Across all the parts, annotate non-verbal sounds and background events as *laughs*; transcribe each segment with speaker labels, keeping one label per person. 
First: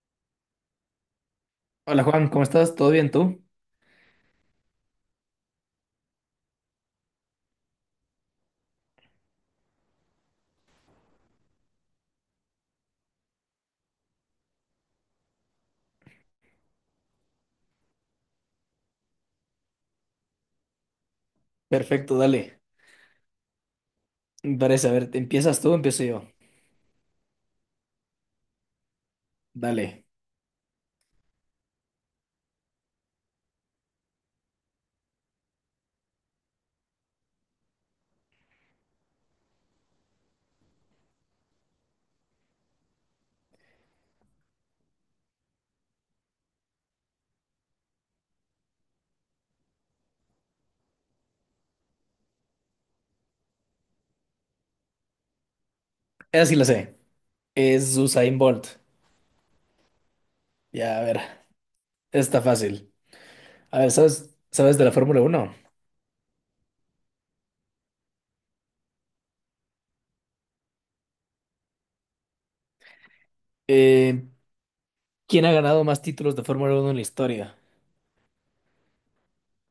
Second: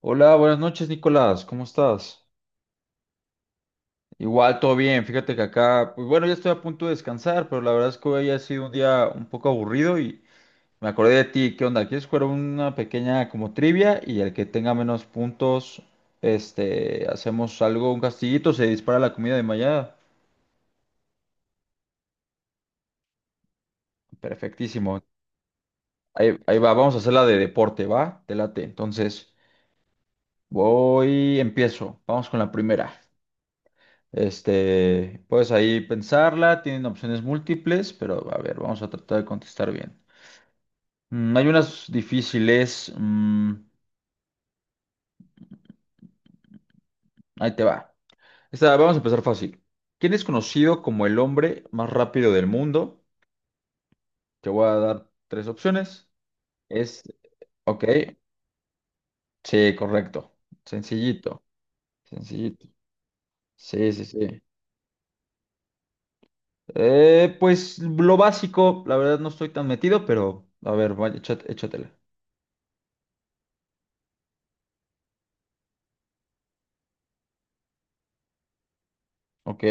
Speaker 1: Hola, buenas noches, Nicolás. ¿Cómo
Speaker 2: Hola
Speaker 1: estás?
Speaker 2: Juan, ¿cómo estás? ¿Todo bien tú?
Speaker 1: Igual, todo bien. Fíjate que acá, pues bueno, ya estoy a punto de descansar, pero la verdad es que hoy ha sido un día un poco aburrido y me acordé de ti. ¿Qué onda? ¿Quieres jugar una pequeña como trivia y el que tenga menos puntos, este, hacemos algo, un castillito, se dispara la comida de mañana?
Speaker 2: Perfecto, dale. Me parece, a
Speaker 1: Perfectísimo.
Speaker 2: ver, ¿te ¿empiezas tú o empiezo yo?
Speaker 1: Ahí va, vamos a hacer la de deporte, ¿va? Te late. Entonces,
Speaker 2: Dale.
Speaker 1: voy, empiezo. Vamos con la primera. Este, puedes ahí pensarla, tienen opciones múltiples, pero a ver, vamos a tratar de contestar bien. Hay unas difíciles. Ahí te va. Esta, vamos a empezar fácil. ¿Quién es conocido como el hombre más rápido del mundo? Te voy a dar tres opciones.
Speaker 2: Esa sí la sé.
Speaker 1: Es, ok,
Speaker 2: Es Usain Bolt.
Speaker 1: sí, correcto.
Speaker 2: Ya, a ver,
Speaker 1: Sencillito,
Speaker 2: está
Speaker 1: sencillito.
Speaker 2: fácil. A ver,
Speaker 1: Sí, sí,
Speaker 2: ¿sabes,
Speaker 1: sí.
Speaker 2: sabes de la Fórmula Uno?
Speaker 1: Pues lo básico, la verdad no estoy tan metido, pero a ver, vaya, échatela.
Speaker 2: Eh, ¿Quién ha ganado más títulos de Fórmula Uno en la historia?
Speaker 1: Ok.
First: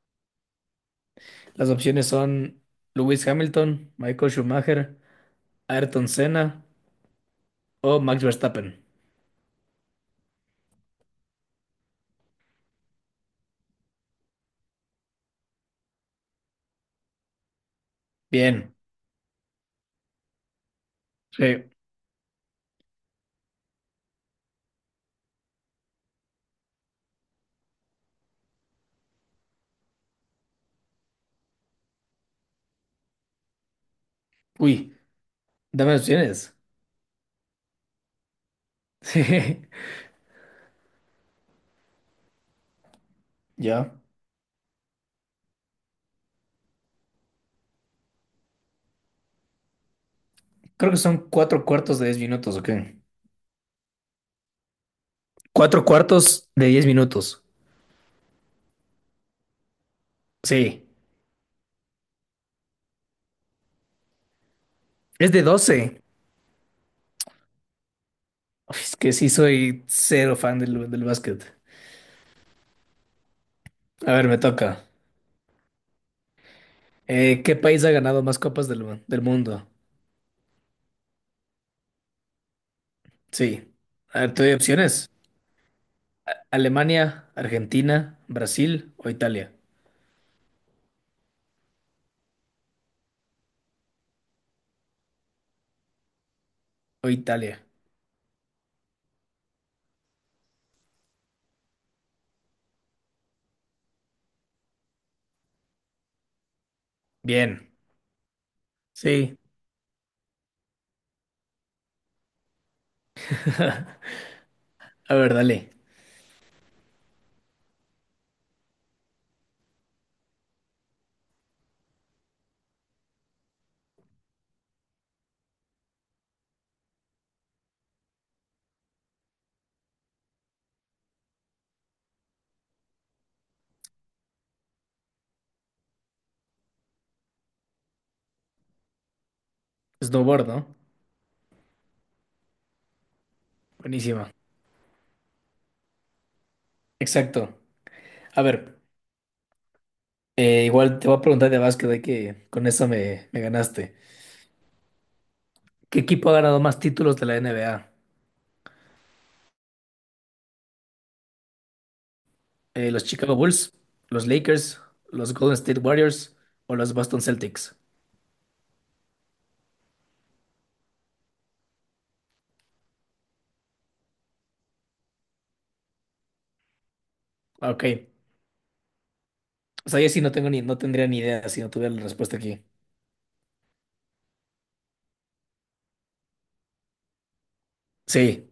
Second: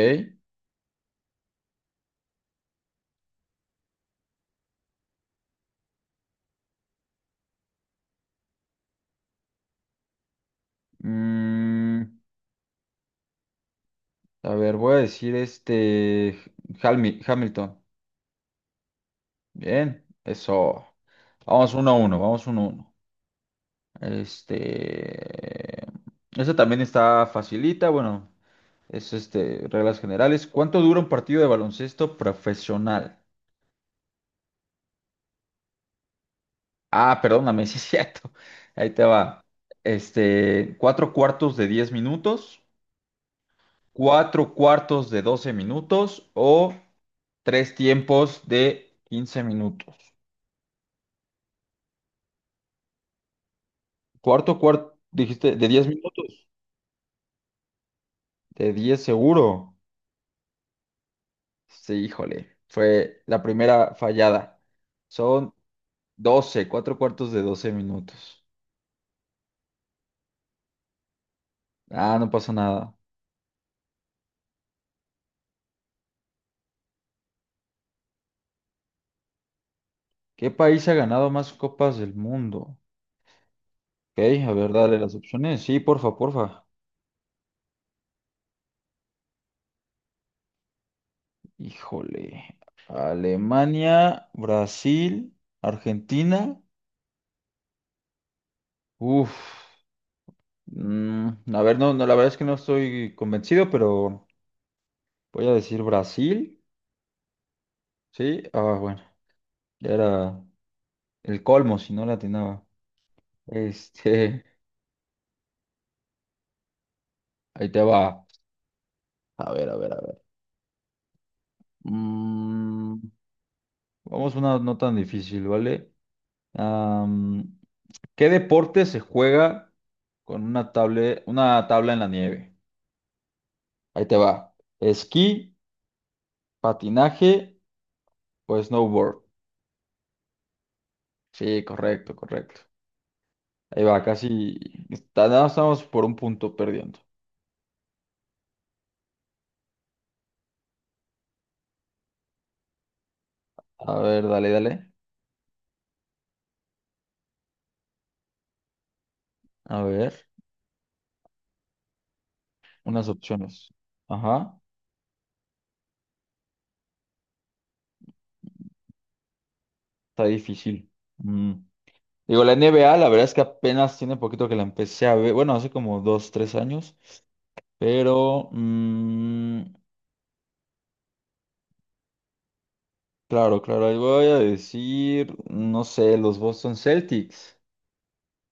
Speaker 2: Las opciones son Lewis Hamilton, Michael Schumacher, Ayrton Senna o Max Verstappen.
Speaker 1: Mm, A ver, voy a decir este Hamilton.
Speaker 2: Bien.
Speaker 1: Bien, eso.
Speaker 2: Sí.
Speaker 1: Vamos uno a uno, vamos uno a uno. Este. Esa también está facilita, bueno, es este, reglas generales. ¿Cuánto dura un partido de baloncesto profesional?
Speaker 2: Uy, dame opciones. *laughs*
Speaker 1: Ah, perdóname, *laughs* sí es cierto. Ahí te va.
Speaker 2: Sí.
Speaker 1: Este, cuatro cuartos de 10 minutos,
Speaker 2: Ya.
Speaker 1: cuatro cuartos de 12 minutos o tres tiempos de 15 minutos.
Speaker 2: Creo que son cuatro cuartos de 10 minutos, ¿ok?
Speaker 1: Cuarto, cuarto, dijiste, de
Speaker 2: Cuatro
Speaker 1: 10 minutos,
Speaker 2: cuartos de diez minutos.
Speaker 1: de 10 seguro.
Speaker 2: Sí.
Speaker 1: Sí, híjole, fue la primera fallada.
Speaker 2: Es de
Speaker 1: Son
Speaker 2: doce.
Speaker 1: 12 cuatro cuartos de 12 minutos.
Speaker 2: Es que sí soy cero fan del básquet.
Speaker 1: Ah, no pasa nada.
Speaker 2: A ver, me toca. ¿Qué país ha ganado más copas del mundo?
Speaker 1: ¿Qué país ha ganado más copas del mundo?
Speaker 2: Sí. A ver,
Speaker 1: Ok,
Speaker 2: te
Speaker 1: a
Speaker 2: doy
Speaker 1: ver, dale
Speaker 2: opciones.
Speaker 1: las opciones. Sí, porfa, porfa.
Speaker 2: Alemania, Argentina, Brasil o Italia.
Speaker 1: Híjole. Alemania, Brasil, Argentina.
Speaker 2: O Italia.
Speaker 1: Uf. mm, a ver, no, no, la verdad es que no estoy convencido, pero voy a decir Brasil.
Speaker 2: Bien.
Speaker 1: Sí, ah, bueno,
Speaker 2: Sí.
Speaker 1: ya era el colmo si no la atinaba.
Speaker 2: *laughs*
Speaker 1: Este,
Speaker 2: A ver, dale.
Speaker 1: *laughs* ahí te va. A ver, a ver, a ver. Mm, Vamos a una no tan difícil, ¿vale? Am, ¿Qué deporte se juega con una tabla en la nieve? Ahí te va. ¿Esquí, patinaje o snowboard?
Speaker 2: Snowboard, ¿no?
Speaker 1: Sí, correcto, correcto. Ahí va,
Speaker 2: Buenísima.
Speaker 1: casi nada más estamos por un punto perdiendo.
Speaker 2: Exacto. A ver, igual te voy a preguntar de básquet, de que con eso me ganaste.
Speaker 1: A ver, dale, dale.
Speaker 2: ¿Qué equipo ha ganado más títulos de la NBA?
Speaker 1: A ver,
Speaker 2: Los
Speaker 1: unas
Speaker 2: Chicago
Speaker 1: opciones.
Speaker 2: Bulls, los
Speaker 1: Ajá.
Speaker 2: Lakers, los Golden State Warriors o los Boston Celtics.
Speaker 1: Está difícil. Mm. Digo, la NBA, la verdad es que apenas tiene poquito que la empecé a ver. Bueno, hace como dos, tres años.
Speaker 2: Ah, ok.
Speaker 1: Pero,
Speaker 2: O sea, yo sí no tengo ni, no tendría ni idea si no tuviera la respuesta aquí.
Speaker 1: claro, claro, ahí voy a decir, no sé, los Boston Celtics.
Speaker 2: Sí.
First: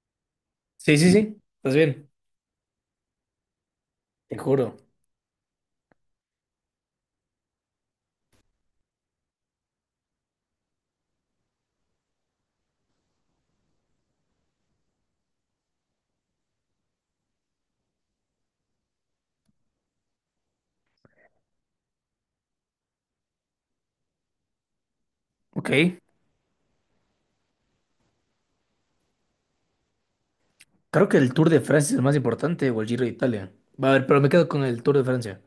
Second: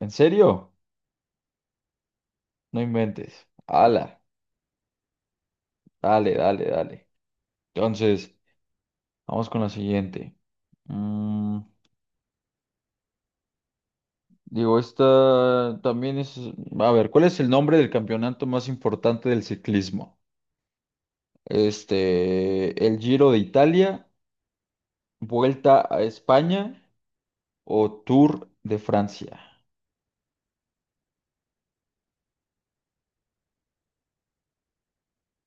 Speaker 1: ¿En serio?
Speaker 2: Sí, sí, sí. Estás bien.
Speaker 1: No inventes. Ala,
Speaker 2: Te juro.
Speaker 1: dale, dale, dale. Entonces, vamos con la siguiente. Mm, Digo, esta también es. A ver, ¿cuál es el nombre del campeonato más importante del ciclismo? Este, el Giro de Italia,
Speaker 2: Ok.
Speaker 1: Vuelta a España o Tour de Francia.
Speaker 2: Creo que el Tour de Francia es el más importante o el Giro de Italia. Va a ver, pero me quedo con el Tour de Francia.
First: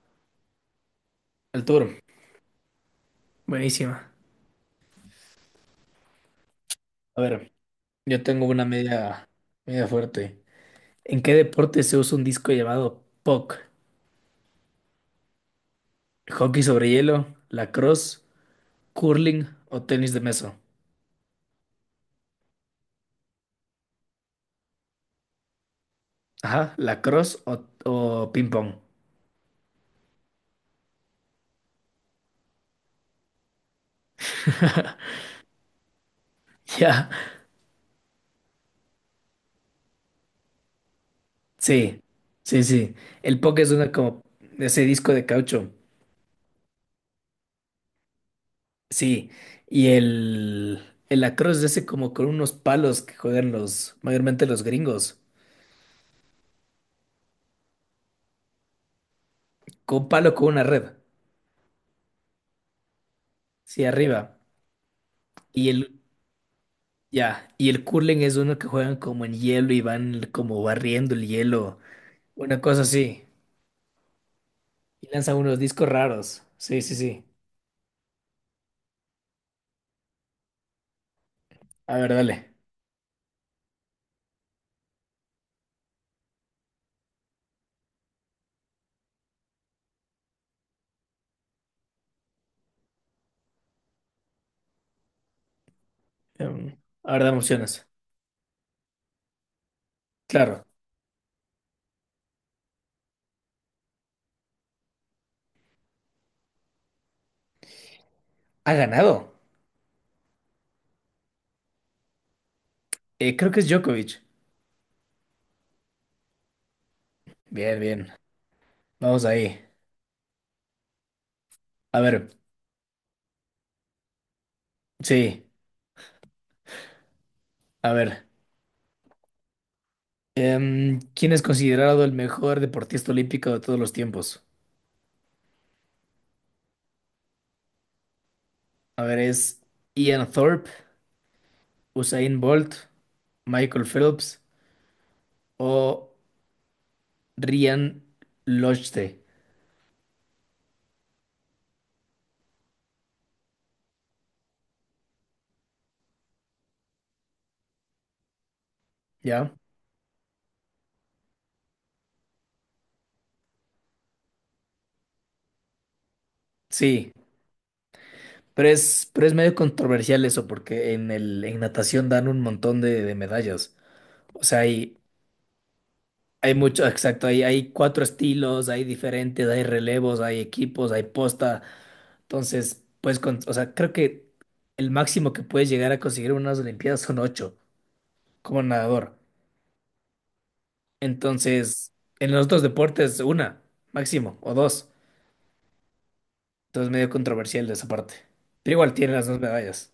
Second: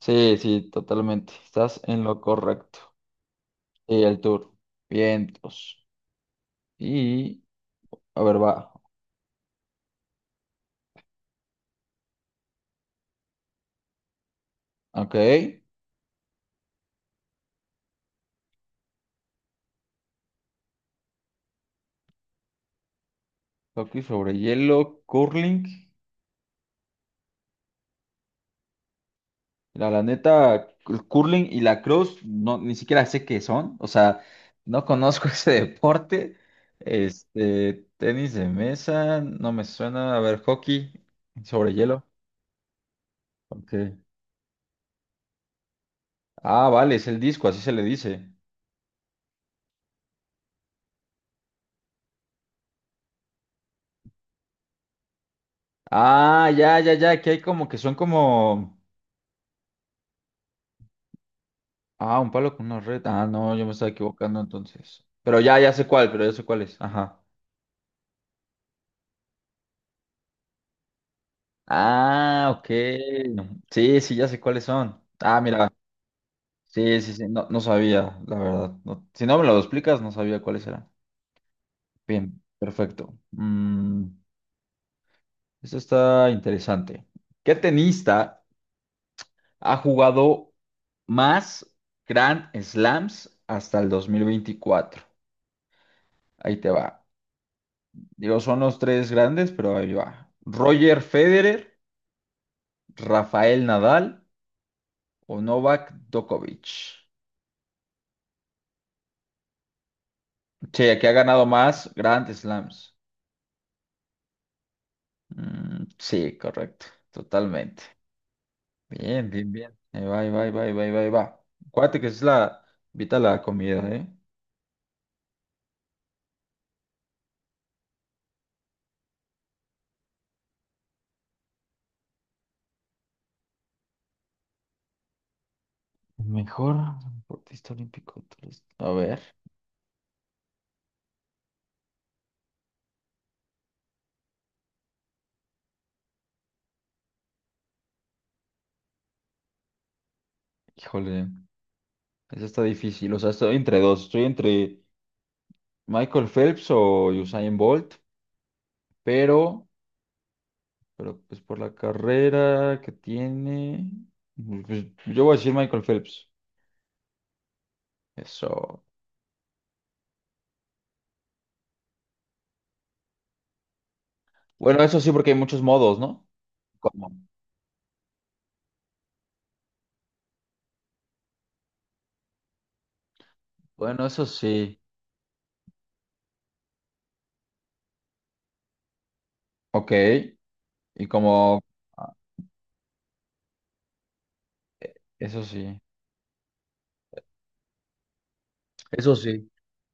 Speaker 1: Sí, sí, totalmente.
Speaker 2: El
Speaker 1: Estás
Speaker 2: Tour.
Speaker 1: en lo correcto. Y
Speaker 2: Buenísima.
Speaker 1: el Tour. Vientos.
Speaker 2: A
Speaker 1: Y,
Speaker 2: ver, yo
Speaker 1: a ver,
Speaker 2: tengo una
Speaker 1: va.
Speaker 2: media fuerte. ¿En qué deporte se usa un disco llamado puck?
Speaker 1: Ok.
Speaker 2: ¿Hockey sobre hielo, lacrosse, curling o tenis de mesa?
Speaker 1: Hockey sobre hielo, curling.
Speaker 2: Ajá, lacrosse o ping pong. *laughs*
Speaker 1: La neta, el curling y la cross, no, ni siquiera sé qué son. O sea, no conozco *laughs* ese deporte.
Speaker 2: Ya,
Speaker 1: Este, tenis de mesa, no me suena. A ver, hockey sobre
Speaker 2: sí,
Speaker 1: hielo.
Speaker 2: sí, sí. El poke es
Speaker 1: Ok.
Speaker 2: una como ese disco de caucho.
Speaker 1: Ah, vale, es el disco, así se le dice.
Speaker 2: Sí, y el lacrosse es ese como con unos palos que juegan los, mayormente los gringos.
Speaker 1: Ah, ya, ya, ya, que hay como que son como...
Speaker 2: Con un palo con una red.
Speaker 1: Ah, un palo con una red. Ah, no, yo me
Speaker 2: Sí,
Speaker 1: estaba
Speaker 2: arriba.
Speaker 1: equivocando entonces. Pero ya,
Speaker 2: Y
Speaker 1: ya sé
Speaker 2: el,
Speaker 1: cuál, pero ya sé cuál es. Ajá.
Speaker 2: ya, y el curling es uno que juegan como en hielo y van como barriendo el hielo.
Speaker 1: Ah,
Speaker 2: Una
Speaker 1: ok.
Speaker 2: cosa así.
Speaker 1: Sí, sí, ya sé cuáles son.
Speaker 2: Y lanzan
Speaker 1: Ah,
Speaker 2: unos
Speaker 1: mira.
Speaker 2: discos raros. Sí, sí,
Speaker 1: Sí, sí,
Speaker 2: sí.
Speaker 1: sí, no, no sabía, la verdad. Si no me lo explicas, no sabía cuáles eran.
Speaker 2: A ver,
Speaker 1: Bien,
Speaker 2: dale.
Speaker 1: perfecto. Esto está interesante. ¿Qué tenista ha jugado más Grand Slams hasta el 2024?
Speaker 2: Em,
Speaker 1: Ahí te va.
Speaker 2: a ver, dame opciones.
Speaker 1: Digo, son los tres grandes, pero ahí va.
Speaker 2: Claro.
Speaker 1: Roger Federer, Rafael Nadal o Novak Djokovic.
Speaker 2: Ha ganado.
Speaker 1: Sí, aquí ha ganado más Grand Slams.
Speaker 2: Creo que es Djokovic.
Speaker 1: Sí, correcto,
Speaker 2: Bien,
Speaker 1: totalmente.
Speaker 2: bien. Vamos
Speaker 1: Bien, bien,
Speaker 2: ahí.
Speaker 1: bien. Ahí va, ahí va, ahí va, ahí va, ahí va. Ahí va. Acuérdate
Speaker 2: A
Speaker 1: que es
Speaker 2: ver,
Speaker 1: la... Invita la comida, ¿eh?
Speaker 2: sí, a ver. ¿Quién es considerado el mejor deportista olímpico de todos los tiempos?
Speaker 1: Mejor deportista olímpico. Tú. A
Speaker 2: A ver,
Speaker 1: ver,
Speaker 2: ¿es Ian Thorpe, Usain Bolt, Michael Phelps o Ryan Lochte?
Speaker 1: híjole, eso está difícil. O sea, estoy entre dos. Estoy entre Michael Phelps o Usain Bolt,
Speaker 2: ¿Ya?
Speaker 1: pero Pero pues por la carrera que tiene, pues, yo voy a decir Michael Phelps.
Speaker 2: Sí, pero
Speaker 1: Eso.
Speaker 2: es, pero es medio controversial eso porque en natación dan un montón de medallas. O sea,
Speaker 1: Bueno, eso
Speaker 2: hay,
Speaker 1: sí, porque hay muchos modos, ¿no?
Speaker 2: Hay mucho,
Speaker 1: Como-
Speaker 2: exacto, hay cuatro estilos, hay diferentes, hay relevos, hay equipos, hay posta. Entonces, pues, con, o sea, creo
Speaker 1: Bueno, eso
Speaker 2: que
Speaker 1: sí.
Speaker 2: el máximo que puedes llegar a conseguir en unas Olimpiadas son ocho como nadador.
Speaker 1: Ok. Y como...
Speaker 2: Entonces,
Speaker 1: ah,
Speaker 2: en los otros deportes, una, máximo, o dos.
Speaker 1: e- Eso sí.
Speaker 2: Entonces, medio controversial de esa parte. Pero igual tiene
Speaker 1: Eso
Speaker 2: las dos
Speaker 1: sí.
Speaker 2: medallas.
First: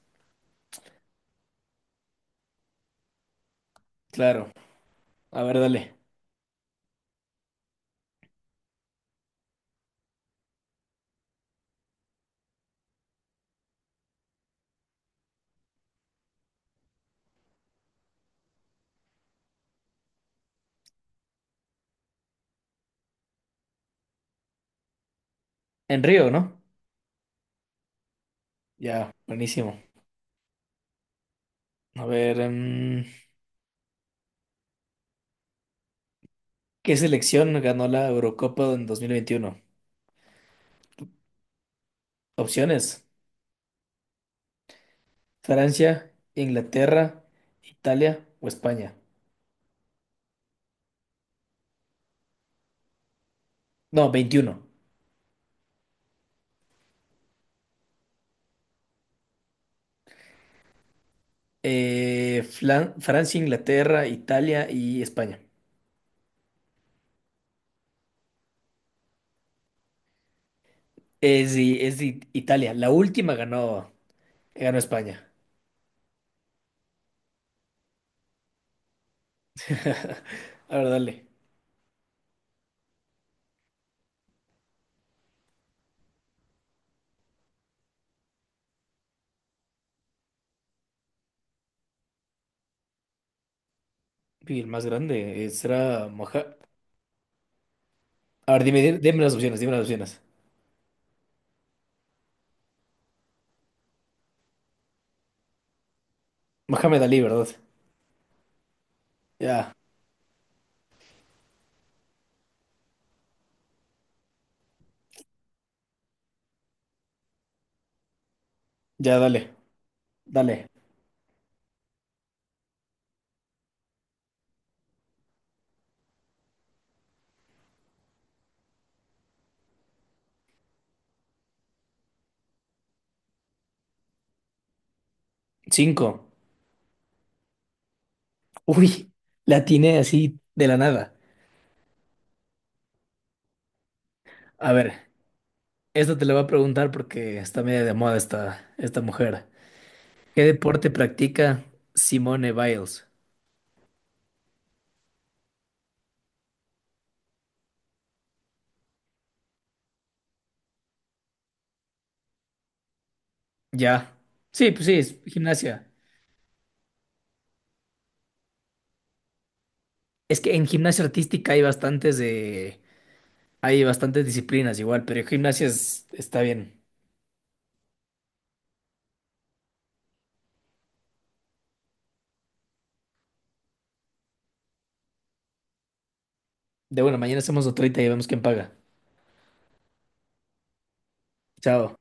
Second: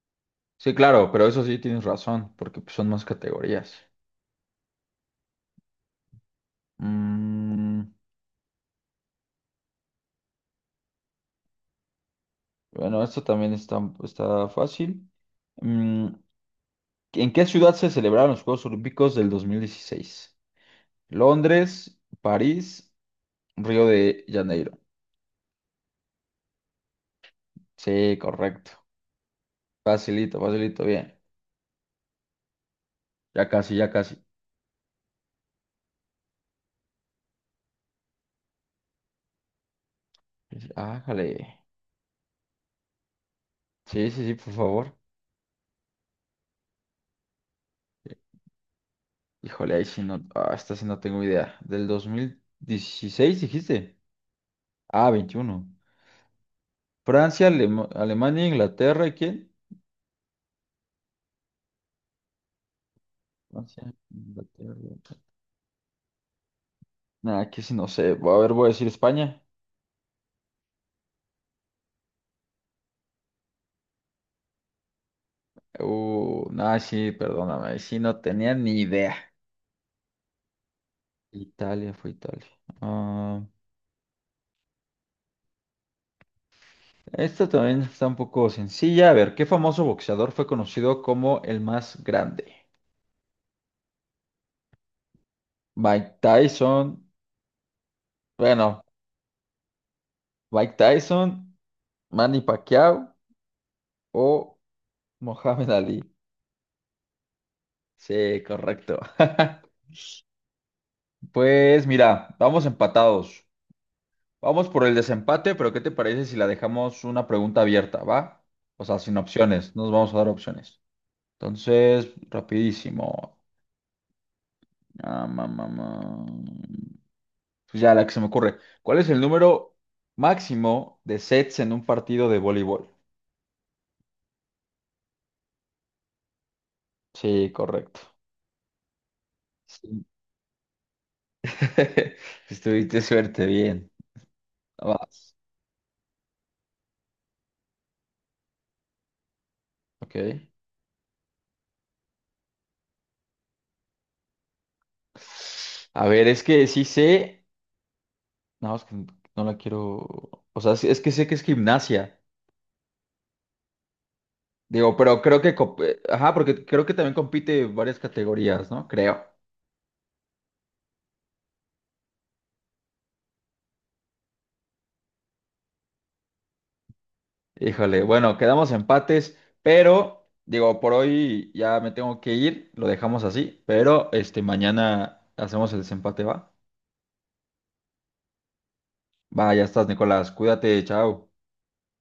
Speaker 1: Sí, claro, pero eso sí tienes razón, porque pues, son más categorías.
Speaker 2: Claro. A ver, dale.
Speaker 1: Mm, bueno, esto también está fácil. Mm, ¿En qué ciudad se celebraron los Juegos Olímpicos del 2016? ¿Londres, París, Río de Janeiro?
Speaker 2: En Río, ¿no?
Speaker 1: Sí, correcto.
Speaker 2: Ya, buenísimo.
Speaker 1: Facilito, facilito, bien.
Speaker 2: A ver,
Speaker 1: Ya casi, ya casi.
Speaker 2: ¿qué selección ganó la Eurocopa en 2021?
Speaker 1: Ájale.
Speaker 2: Opciones.
Speaker 1: Sí, sí, sí, por favor.
Speaker 2: Francia, Inglaterra, Italia o España.
Speaker 1: Híjole, ahí sí no. Ah, esta sí no tengo idea. Del 2016 dijiste.
Speaker 2: No, veintiuno.
Speaker 1: Ah, 21. Francia, Alemania, Inglaterra, ¿y quién?
Speaker 2: Francia,
Speaker 1: Francia,
Speaker 2: Inglaterra, Italia
Speaker 1: Inglaterra.
Speaker 2: y España.
Speaker 1: Nah, aquí sí no sé. A ver, voy a decir España.
Speaker 2: Es de Italia. La última ganó, España.
Speaker 1: Nah, sí, perdóname. Ahí sí no tenía ni idea.
Speaker 2: A ver, dale.
Speaker 1: Italia fue Italia. Ah, esta también está un poco sencilla. A ver, ¿qué famoso boxeador fue conocido como el más grande?
Speaker 2: Y el más grande será
Speaker 1: Mike
Speaker 2: Moja.
Speaker 1: Tyson,
Speaker 2: A ver, dime,
Speaker 1: bueno,
Speaker 2: di- dime las opciones, dime las opciones.
Speaker 1: Mike Tyson, Manny Pacquiao o Mohamed Ali.
Speaker 2: Mohamed Ali, ¿verdad?
Speaker 1: Sí, correcto.
Speaker 2: Ya,
Speaker 1: *laughs* Pues mira, vamos empatados. Vamos por el desempate, pero ¿qué te parece si la dejamos una pregunta abierta, va? O sea, sin
Speaker 2: ya, dale,
Speaker 1: opciones, no nos vamos a dar
Speaker 2: dale.
Speaker 1: opciones. Entonces, rapidísimo. Ah, ma, ma, ma. Pues ya la que se me ocurre. ¿Cuál es el número máximo de sets en un partido de voleibol?
Speaker 2: Cinco.
Speaker 1: Sí, correcto.
Speaker 2: Uy, la atiné
Speaker 1: Sí.
Speaker 2: así de la nada.
Speaker 1: *laughs* Estuviste suerte, bien.
Speaker 2: A ver,
Speaker 1: Vas.
Speaker 2: esta te la voy a preguntar porque está media de moda esta mujer. ¿Qué
Speaker 1: Ok.
Speaker 2: deporte practica Simone Biles?
Speaker 1: A ver, es que sí sé. No, es que no la quiero. O sea, es que sé que es gimnasia.
Speaker 2: Ya. Sí, pues sí,
Speaker 1: Digo,
Speaker 2: es
Speaker 1: pero creo que.
Speaker 2: gimnasia.
Speaker 1: Ajá, porque creo que también compite varias categorías, ¿no? Creo.
Speaker 2: Es que en gimnasia artística hay bastantes disciplinas igual, pero en gimnasia está bien.
Speaker 1: Híjole, bueno, quedamos empates, pero digo, por hoy ya me tengo que ir, lo dejamos así, pero este mañana hacemos el desempate, ¿va?
Speaker 2: De bueno, mañana hacemos otra y vemos quién paga.
Speaker 1: Va, ya estás, Nicolás, cuídate, chao.
Speaker 2: Chao.